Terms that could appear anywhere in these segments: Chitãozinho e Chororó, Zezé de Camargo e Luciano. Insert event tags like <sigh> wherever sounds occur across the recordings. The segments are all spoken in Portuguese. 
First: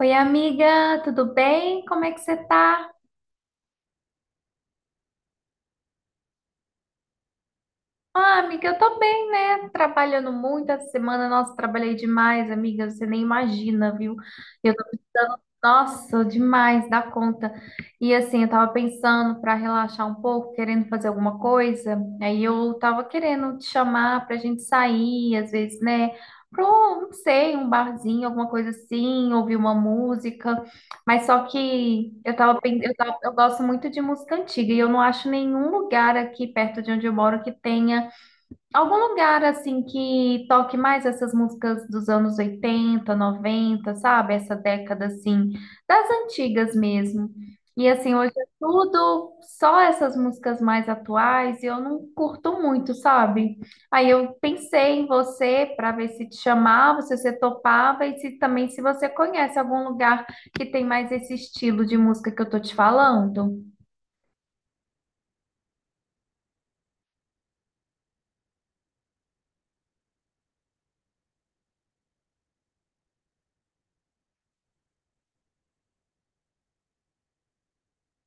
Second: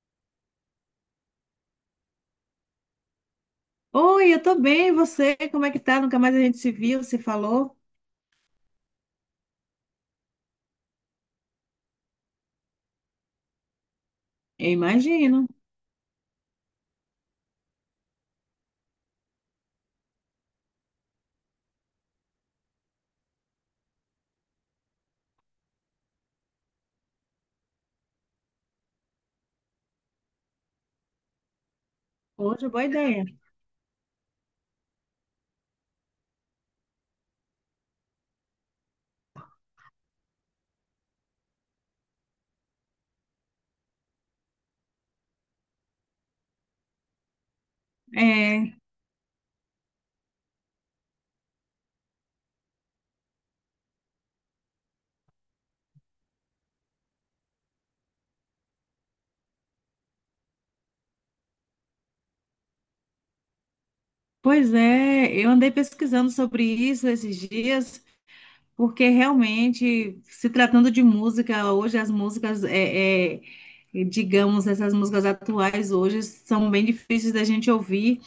Oi, amiga, tudo bem? Como é que você tá? Oi, eu tô bem, e você? Como é que tá? Nunca mais a gente se viu, se falou? Ah, amiga, eu tô bem, né? Trabalhando muito essa semana. Nossa, trabalhei demais, amiga. Você nem imagina, viu? Eu Eu tô precisando, imagino. nossa, demais dá conta. E assim, eu tava pensando pra relaxar um pouco, querendo fazer alguma coisa. Aí eu tava querendo te chamar pra gente sair, às vezes, né? Pra, não sei, um barzinho, alguma coisa assim, ouvir uma música. Mas só que Outra boa eu tava, ideia. eu gosto muito de música antiga e eu não acho nenhum lugar aqui perto de onde eu moro que tenha algum lugar assim que toque mais essas músicas dos anos 80, 90, sabe? Essa década assim, das antigas mesmo. E assim, hoje é É, tudo só essas músicas mais atuais e eu não curto muito, sabe? Aí eu pensei em você para ver se te chamava, se você topava e se também se você conhece algum lugar que tem mais esse estilo de música que eu tô te falando. Pois é, eu andei pesquisando sobre isso esses dias, porque realmente, se tratando de música, hoje as músicas, digamos, essas músicas atuais hoje são bem difíceis da gente ouvir.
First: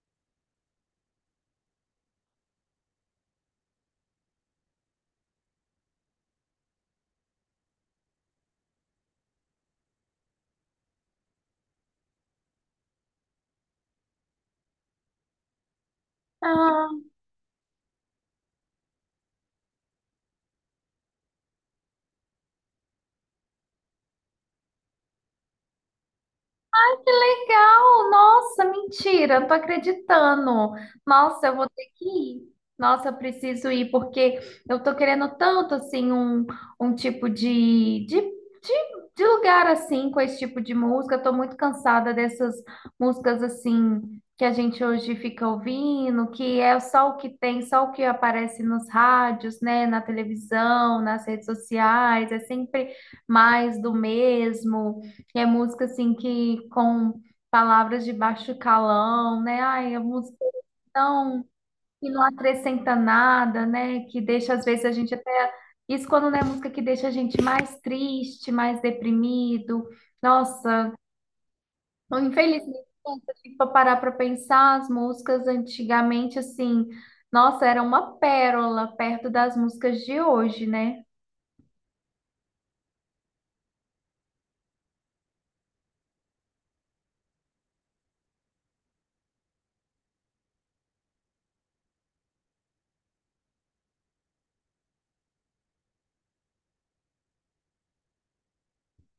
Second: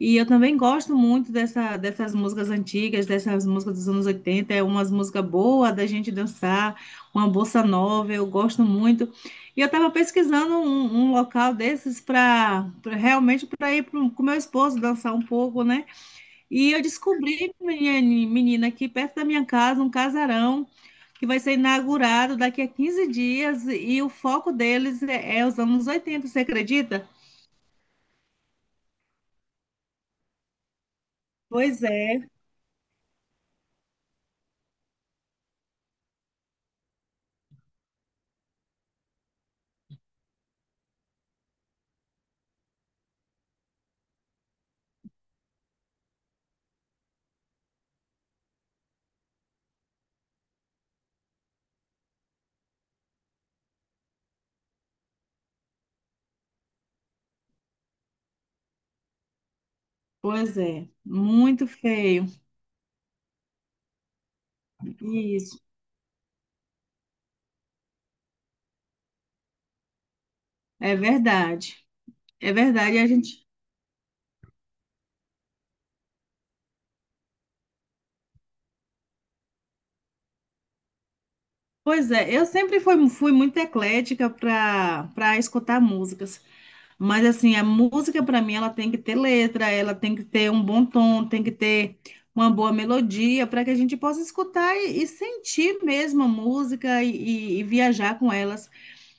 E eu também gosto muito dessas músicas antigas, dessas músicas dos anos 80, é umas músicas boas da gente dançar, uma bossa nova, eu gosto muito. E eu estava pesquisando um local desses para realmente para ir pro, com meu esposo dançar um pouco, né? E eu descobri, menina, aqui perto da minha casa, um casarão que vai ser inaugurado daqui a 15 dias e o foco deles é os anos 80, você acredita? Legal! Nossa, mentira, não tô acreditando. Nossa, eu vou Pois ter que é, ir. Nossa, eu preciso ir, porque eu tô querendo tanto, assim, um tipo de lugar, assim, com esse tipo de música. Eu tô muito cansada dessas músicas, assim, que a gente hoje fica ouvindo, que é só o que tem, só o que aparece nos rádios, né, na televisão, nas redes sociais. É sempre mais do mesmo. É música assim que com palavras de baixo calão, né? Ai, a música pois é é, tão muito que não feio. acrescenta nada, né? Que deixa às vezes a gente até, Isso, isso quando não é música que deixa a gente mais triste, mais deprimido. Nossa, é verdade. É infelizmente, verdade, e a se a gente. gente for parar para pensar, as músicas antigamente assim, nossa, era uma pérola perto das músicas de hoje, né? Pois é, eu sempre fui muito eclética para para escutar músicas. Mas assim, a música para mim ela tem que ter letra, ela tem que ter um bom tom, tem que ter uma boa melodia para que a gente possa escutar e sentir mesmo a música e viajar com elas.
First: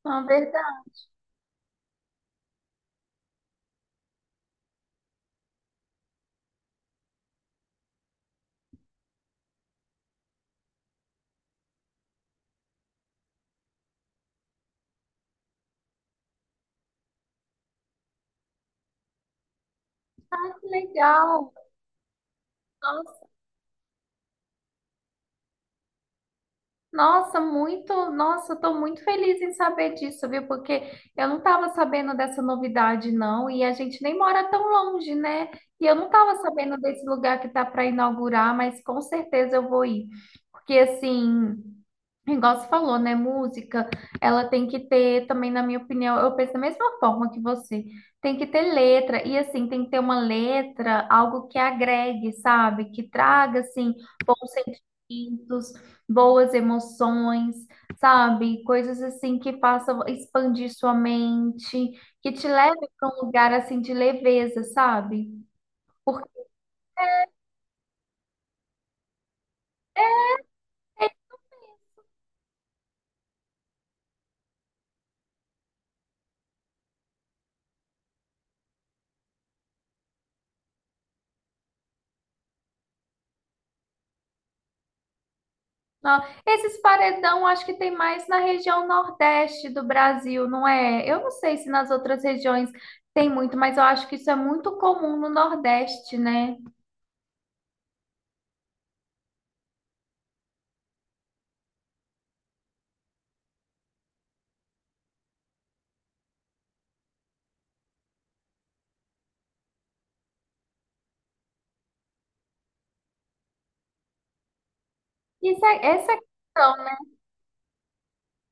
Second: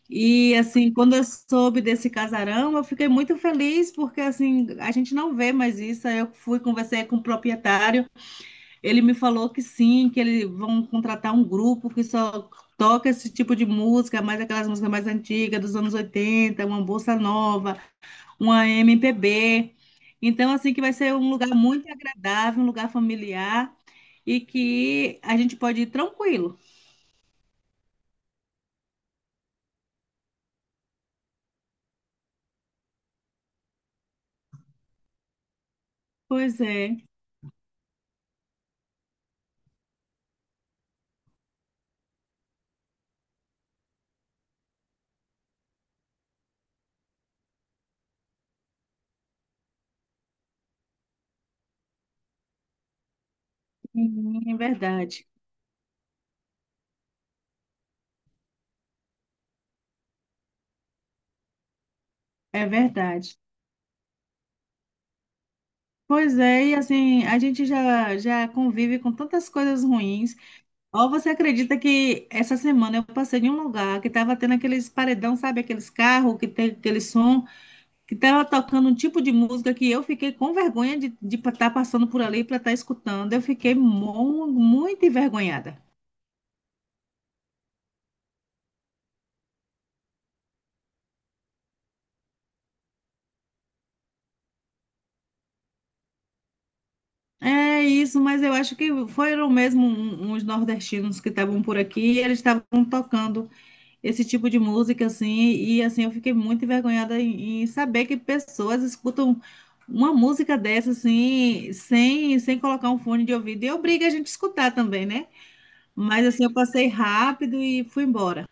Uma E verdade, assim, quando eu soube desse casarão, eu fiquei muito feliz porque assim, a gente não vê mais isso. Aí eu fui conversei com o proprietário. Ele me falou que sim, que eles vão contratar um grupo que só toca esse tipo de música, mais aquelas músicas mais antigas, dos anos 80, uma bossa nova, uma MPB. Então, assim, que vai ser um lugar legal. muito agradável, um lugar familiar e que a gente pode ir tranquilo. Nossa, muito, nossa, estou muito feliz em saber disso, viu? Porque eu não estava sabendo dessa novidade, não, e a gente nem mora tão longe, né? E eu não estava Pois sabendo é, desse lugar que tá para inaugurar, mas com certeza eu vou ir. Porque assim. Igual você falou, né? Música, ela tem que ter também, na minha opinião, eu penso da mesma forma que você. Tem que ter letra, e assim, tem que ter uma letra, algo que agregue, sabe? Que traga, assim, sim, bons é verdade, sentimentos, boas emoções, sabe? Coisas assim que façam expandir sua mente, que te é leve para um verdade. lugar, assim, de leveza, sabe? Pois é, e assim, a gente já convive com tantas coisas ruins. Ou você acredita que essa semana eu passei em um lugar que estava tendo aqueles paredão, sabe? Aqueles carros que tem aquele som, que estava tocando um tipo de música que eu fiquei com vergonha de estar passando por ali para estar escutando. Eu fiquei muito envergonhada. Não, esses paredão acho que tem mais na região nordeste do Brasil, não é? Eu não sei se nas outras regiões tem muito, mas eu acho que isso é muito comum no Nordeste, né? É isso, mas eu acho que foram mesmo uns nordestinos que estavam por aqui e eles estavam tocando esse tipo de música, assim, e assim, eu fiquei muito envergonhada em saber que pessoas escutam uma música dessa, assim, sem colocar um fone de ouvido, e obriga a gente a escutar também, né? Isso é, essa é a Mas assim, eu questão. passei rápido e fui embora.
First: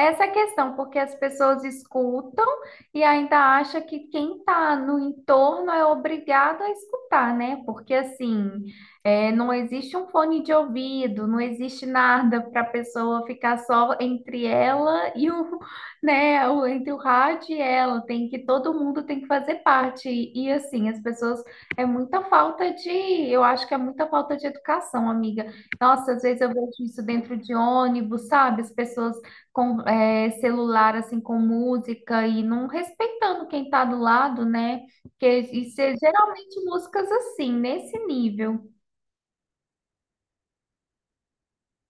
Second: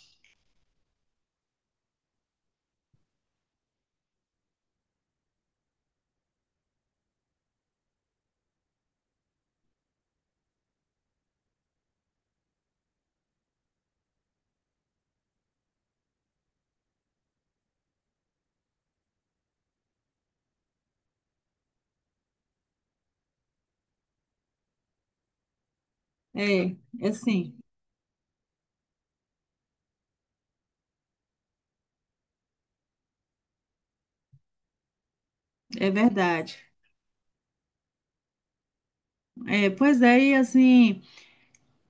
Essa é a questão, porque as pessoas escutam e ainda acha que quem está no entorno é obrigado a escutar, né? Porque assim, é, não existe um fone de ouvido, não existe nada para a pessoa ficar só entre ela e o, <laughs> né, o- entre o rádio e ela. Tem que todo mundo tem que fazer parte. E assim, as pessoas é muita falta de, eu acho que é muita falta de educação, amiga. Nossa, às vezes eu vejo É, isso é dentro de assim, ônibus, sabe? As pessoas com celular assim com música e não respeitando quem está do lado, né? Porque isso é é verdade. geralmente músicas assim, nesse nível. É, pois é, e assim,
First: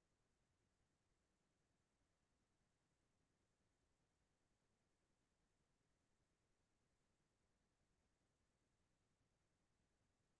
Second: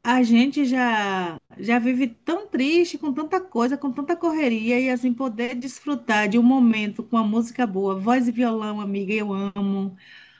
a gente já vive tão triste com tanta coisa, com tanta correria, e assim, poder desfrutar de um momento com a música boa, voz e violão, amiga, eu amo.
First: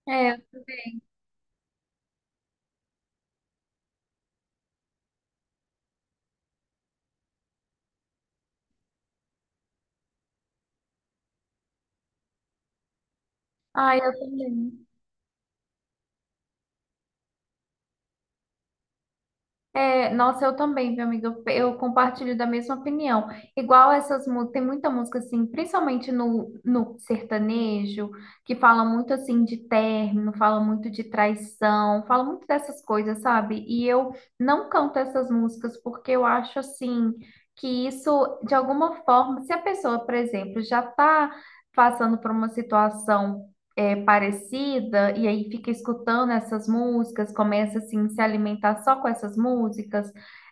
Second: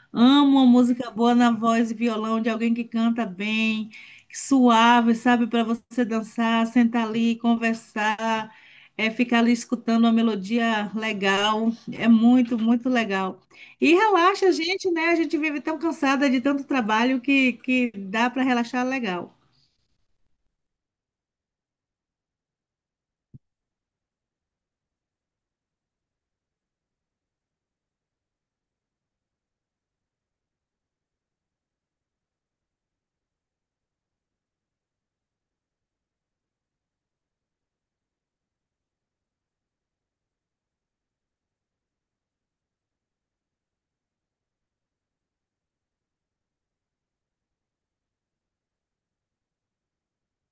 É, Amo uma música boa na voz e violão de alguém que canta bem, suave, sabe, para você dançar, sentar ali, conversar, é, ficar ali escutando uma melodia legal. É muito, muito legal. E ah eu relaxa a também. gente, né? A gente vive tão cansada de tanto trabalho que dá para relaxar legal. É, nossa, eu também, meu amigo, eu compartilho da mesma opinião. Igual essas músicas, tem muita música assim, principalmente no sertanejo, que fala muito assim de término, fala muito de traição, fala muito dessas coisas, sabe? E eu não canto essas músicas porque eu acho assim que isso, de alguma forma, se a pessoa, por exemplo, já tá passando por uma situação é, parecida e aí fica escutando essas músicas, começa assim a se alimentar só com essas músicas,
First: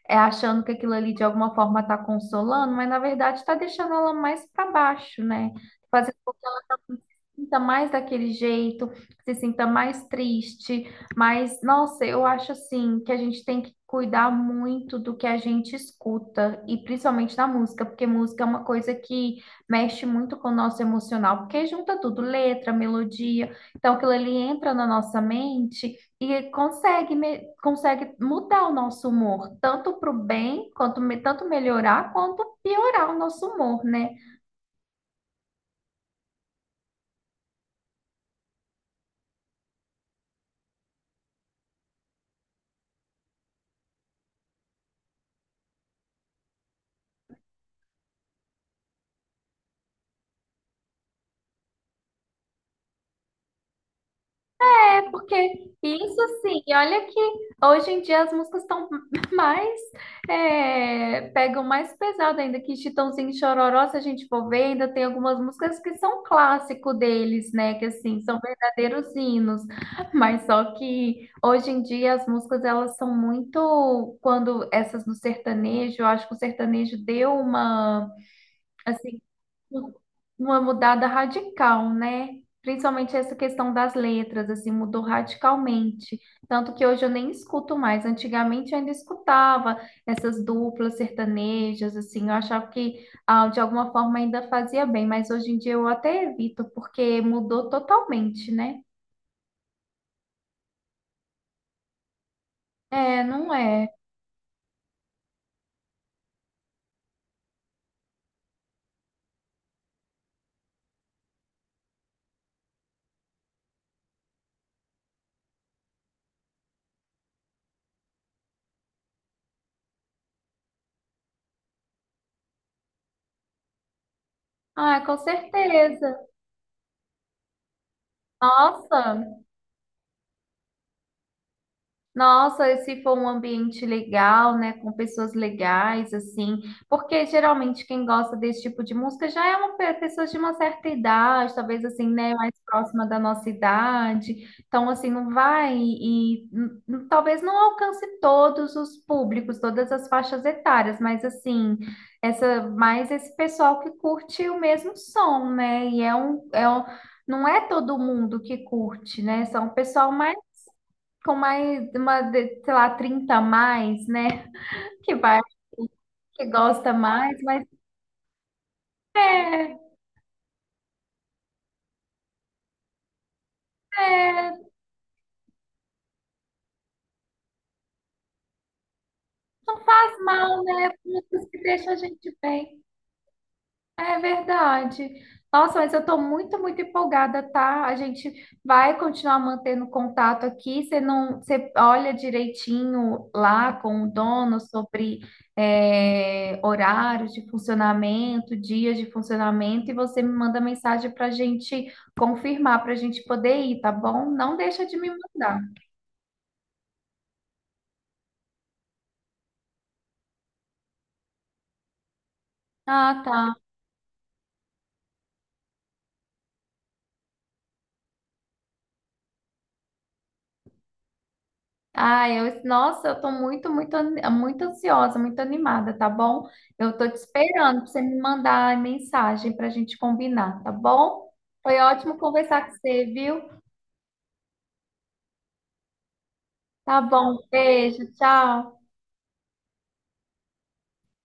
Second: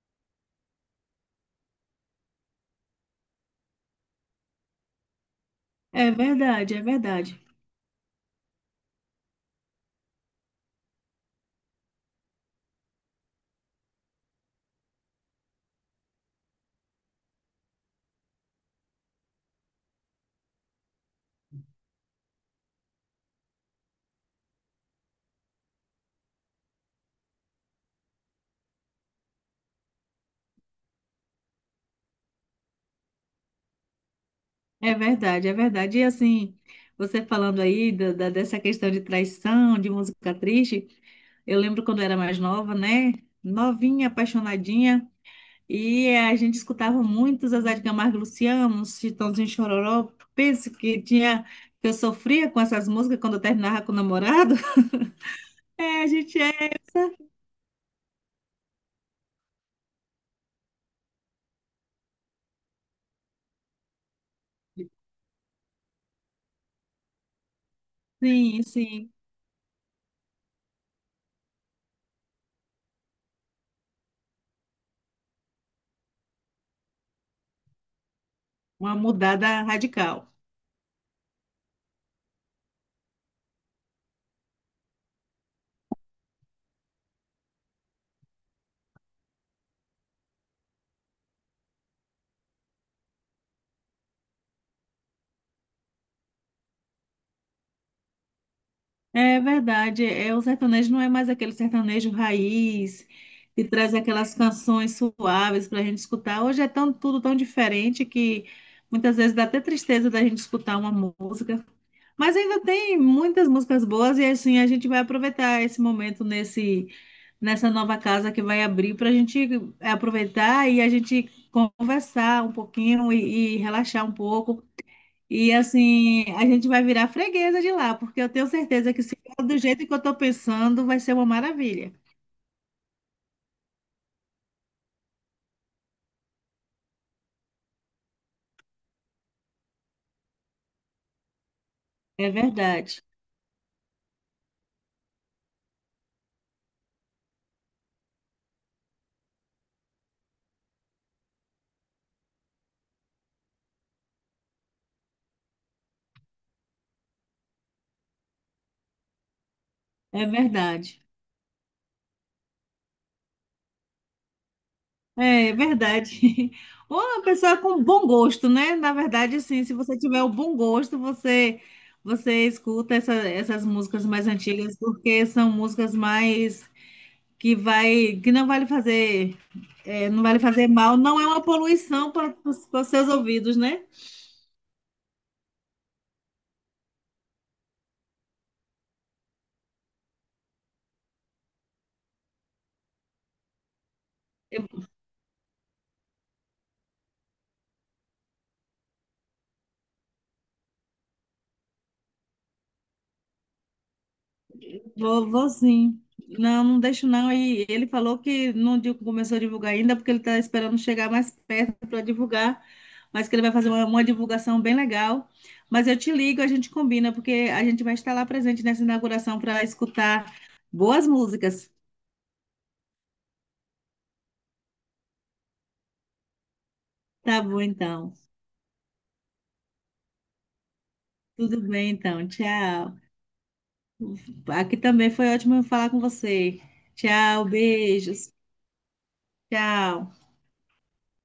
é, achando que aquilo ali de alguma forma está consolando, mas na verdade está deixando ela mais para baixo, né? É Fazendo verdade, é verdade. sinta mais daquele jeito, se sinta mais triste, mas nossa, eu acho assim que a gente tem que cuidar muito do que a gente escuta e principalmente na música, porque música é uma coisa que mexe muito com o nosso emocional, porque junta tudo, letra, melodia, então aquilo ali entra na nossa mente e consegue mudar o nosso humor, tanto para o bem, tanto melhorar quanto piorar o nosso humor, né? É verdade, é verdade. E assim, você falando aí dessa questão de traição, de música triste. Eu lembro quando eu era mais nova, né? Novinha, apaixonadinha. E a gente escutava muito Zezé de Camargo e Luciano, os Chitãozinho e Chororó. Penso que tinha, que eu sofria com essas músicas quando eu terminava com o namorado. <laughs> É porque É, a isso gente assim, é, e olha que hoje em dia as músicas estão <laughs> mais, é, pegam mais pesado ainda, que Chitãozinho e Chororó, se a gente for ver, ainda tem algumas músicas que são clássico deles, né, que assim, são sim, sim, verdadeiros hinos, mas só que hoje em dia as músicas, elas são muito, quando essas no sertanejo, eu acho que o sertanejo deu uma, uma assim, mudada radical. uma mudada radical, né? Principalmente essa questão das letras, assim, mudou radicalmente. Tanto que hoje eu nem escuto mais. Antigamente eu ainda escutava essas duplas sertanejas, assim, eu achava que ah, de alguma forma ainda fazia bem, mas hoje em dia eu até evito, porque mudou totalmente, né? É verdade, é, o sertanejo não é mais aquele sertanejo raiz É, não que é? traz aquelas canções suaves para a gente escutar. Hoje é tão, tudo tão diferente que muitas vezes dá até tristeza da gente escutar uma música. Mas ainda tem muitas músicas boas e assim a gente vai aproveitar esse momento nesse nessa nova casa que vai abrir para a gente aproveitar e a gente conversar um pouquinho e relaxar um pouco. Ah, com E certeza. assim, a gente vai virar freguesa de lá, porque eu tenho certeza que se Nossa, for do jeito que eu estou pensando, vai ser uma maravilha. nossa, e se for um ambiente legal, né, com pessoas legais, assim, porque geralmente quem gosta desse tipo de música já é uma pessoa de uma certa idade, talvez assim, É né, mais verdade, próxima da nossa idade, então assim, não vai e, talvez não alcance todos os públicos, todas as faixas etárias, mas assim, essa, mais esse pessoal que curte o mesmo som, né, e não é todo mundo que curte, né, são o pessoal é mais verdade, com mais, sei lá, 30 a mais, né? Que vai, é que verdade. <laughs> gosta Ou uma mais, pessoa mas com bom gosto, né? Na verdade, assim, se é, você tiver o bom gosto, você escuta essas músicas mais é, antigas, porque são músicas mais que vai que não vai lhe fazer não é, faz não vai lhe mal, fazer né? mal, não é uma Músicas que deixam a poluição para gente bem. os seus ouvidos, né? É verdade. Nossa, mas eu estou muito, muito empolgada, tá? A gente vai continuar mantendo contato aqui. Você não, você olha direitinho lá com o dono sobre horários de funcionamento, dias de funcionamento, e você me manda mensagem para a gente confirmar, para a gente poder ir, tá bom? Não deixa de me Vou, vou mandar. sim. Não, não deixo não. E ele falou que não começou a divulgar ainda, é porque ele está esperando chegar mais perto para divulgar, Ah, mas que ele vai tá. fazer uma divulgação bem legal. Mas eu te ligo, a gente combina, porque a gente vai estar lá presente nessa inauguração para escutar boas músicas. Ai, eu, nossa, eu tô muito, muito, muito ansiosa, muito animada, tá bom? Eu tô te Tá bom, esperando pra você então. me mandar a mensagem pra gente combinar, tá bom? Tudo Foi bem, ótimo então. conversar com Tchau. você, viu? Aqui também foi ótimo falar com você. Tá bom, Tchau, beijo, beijos. tchau. Tchau.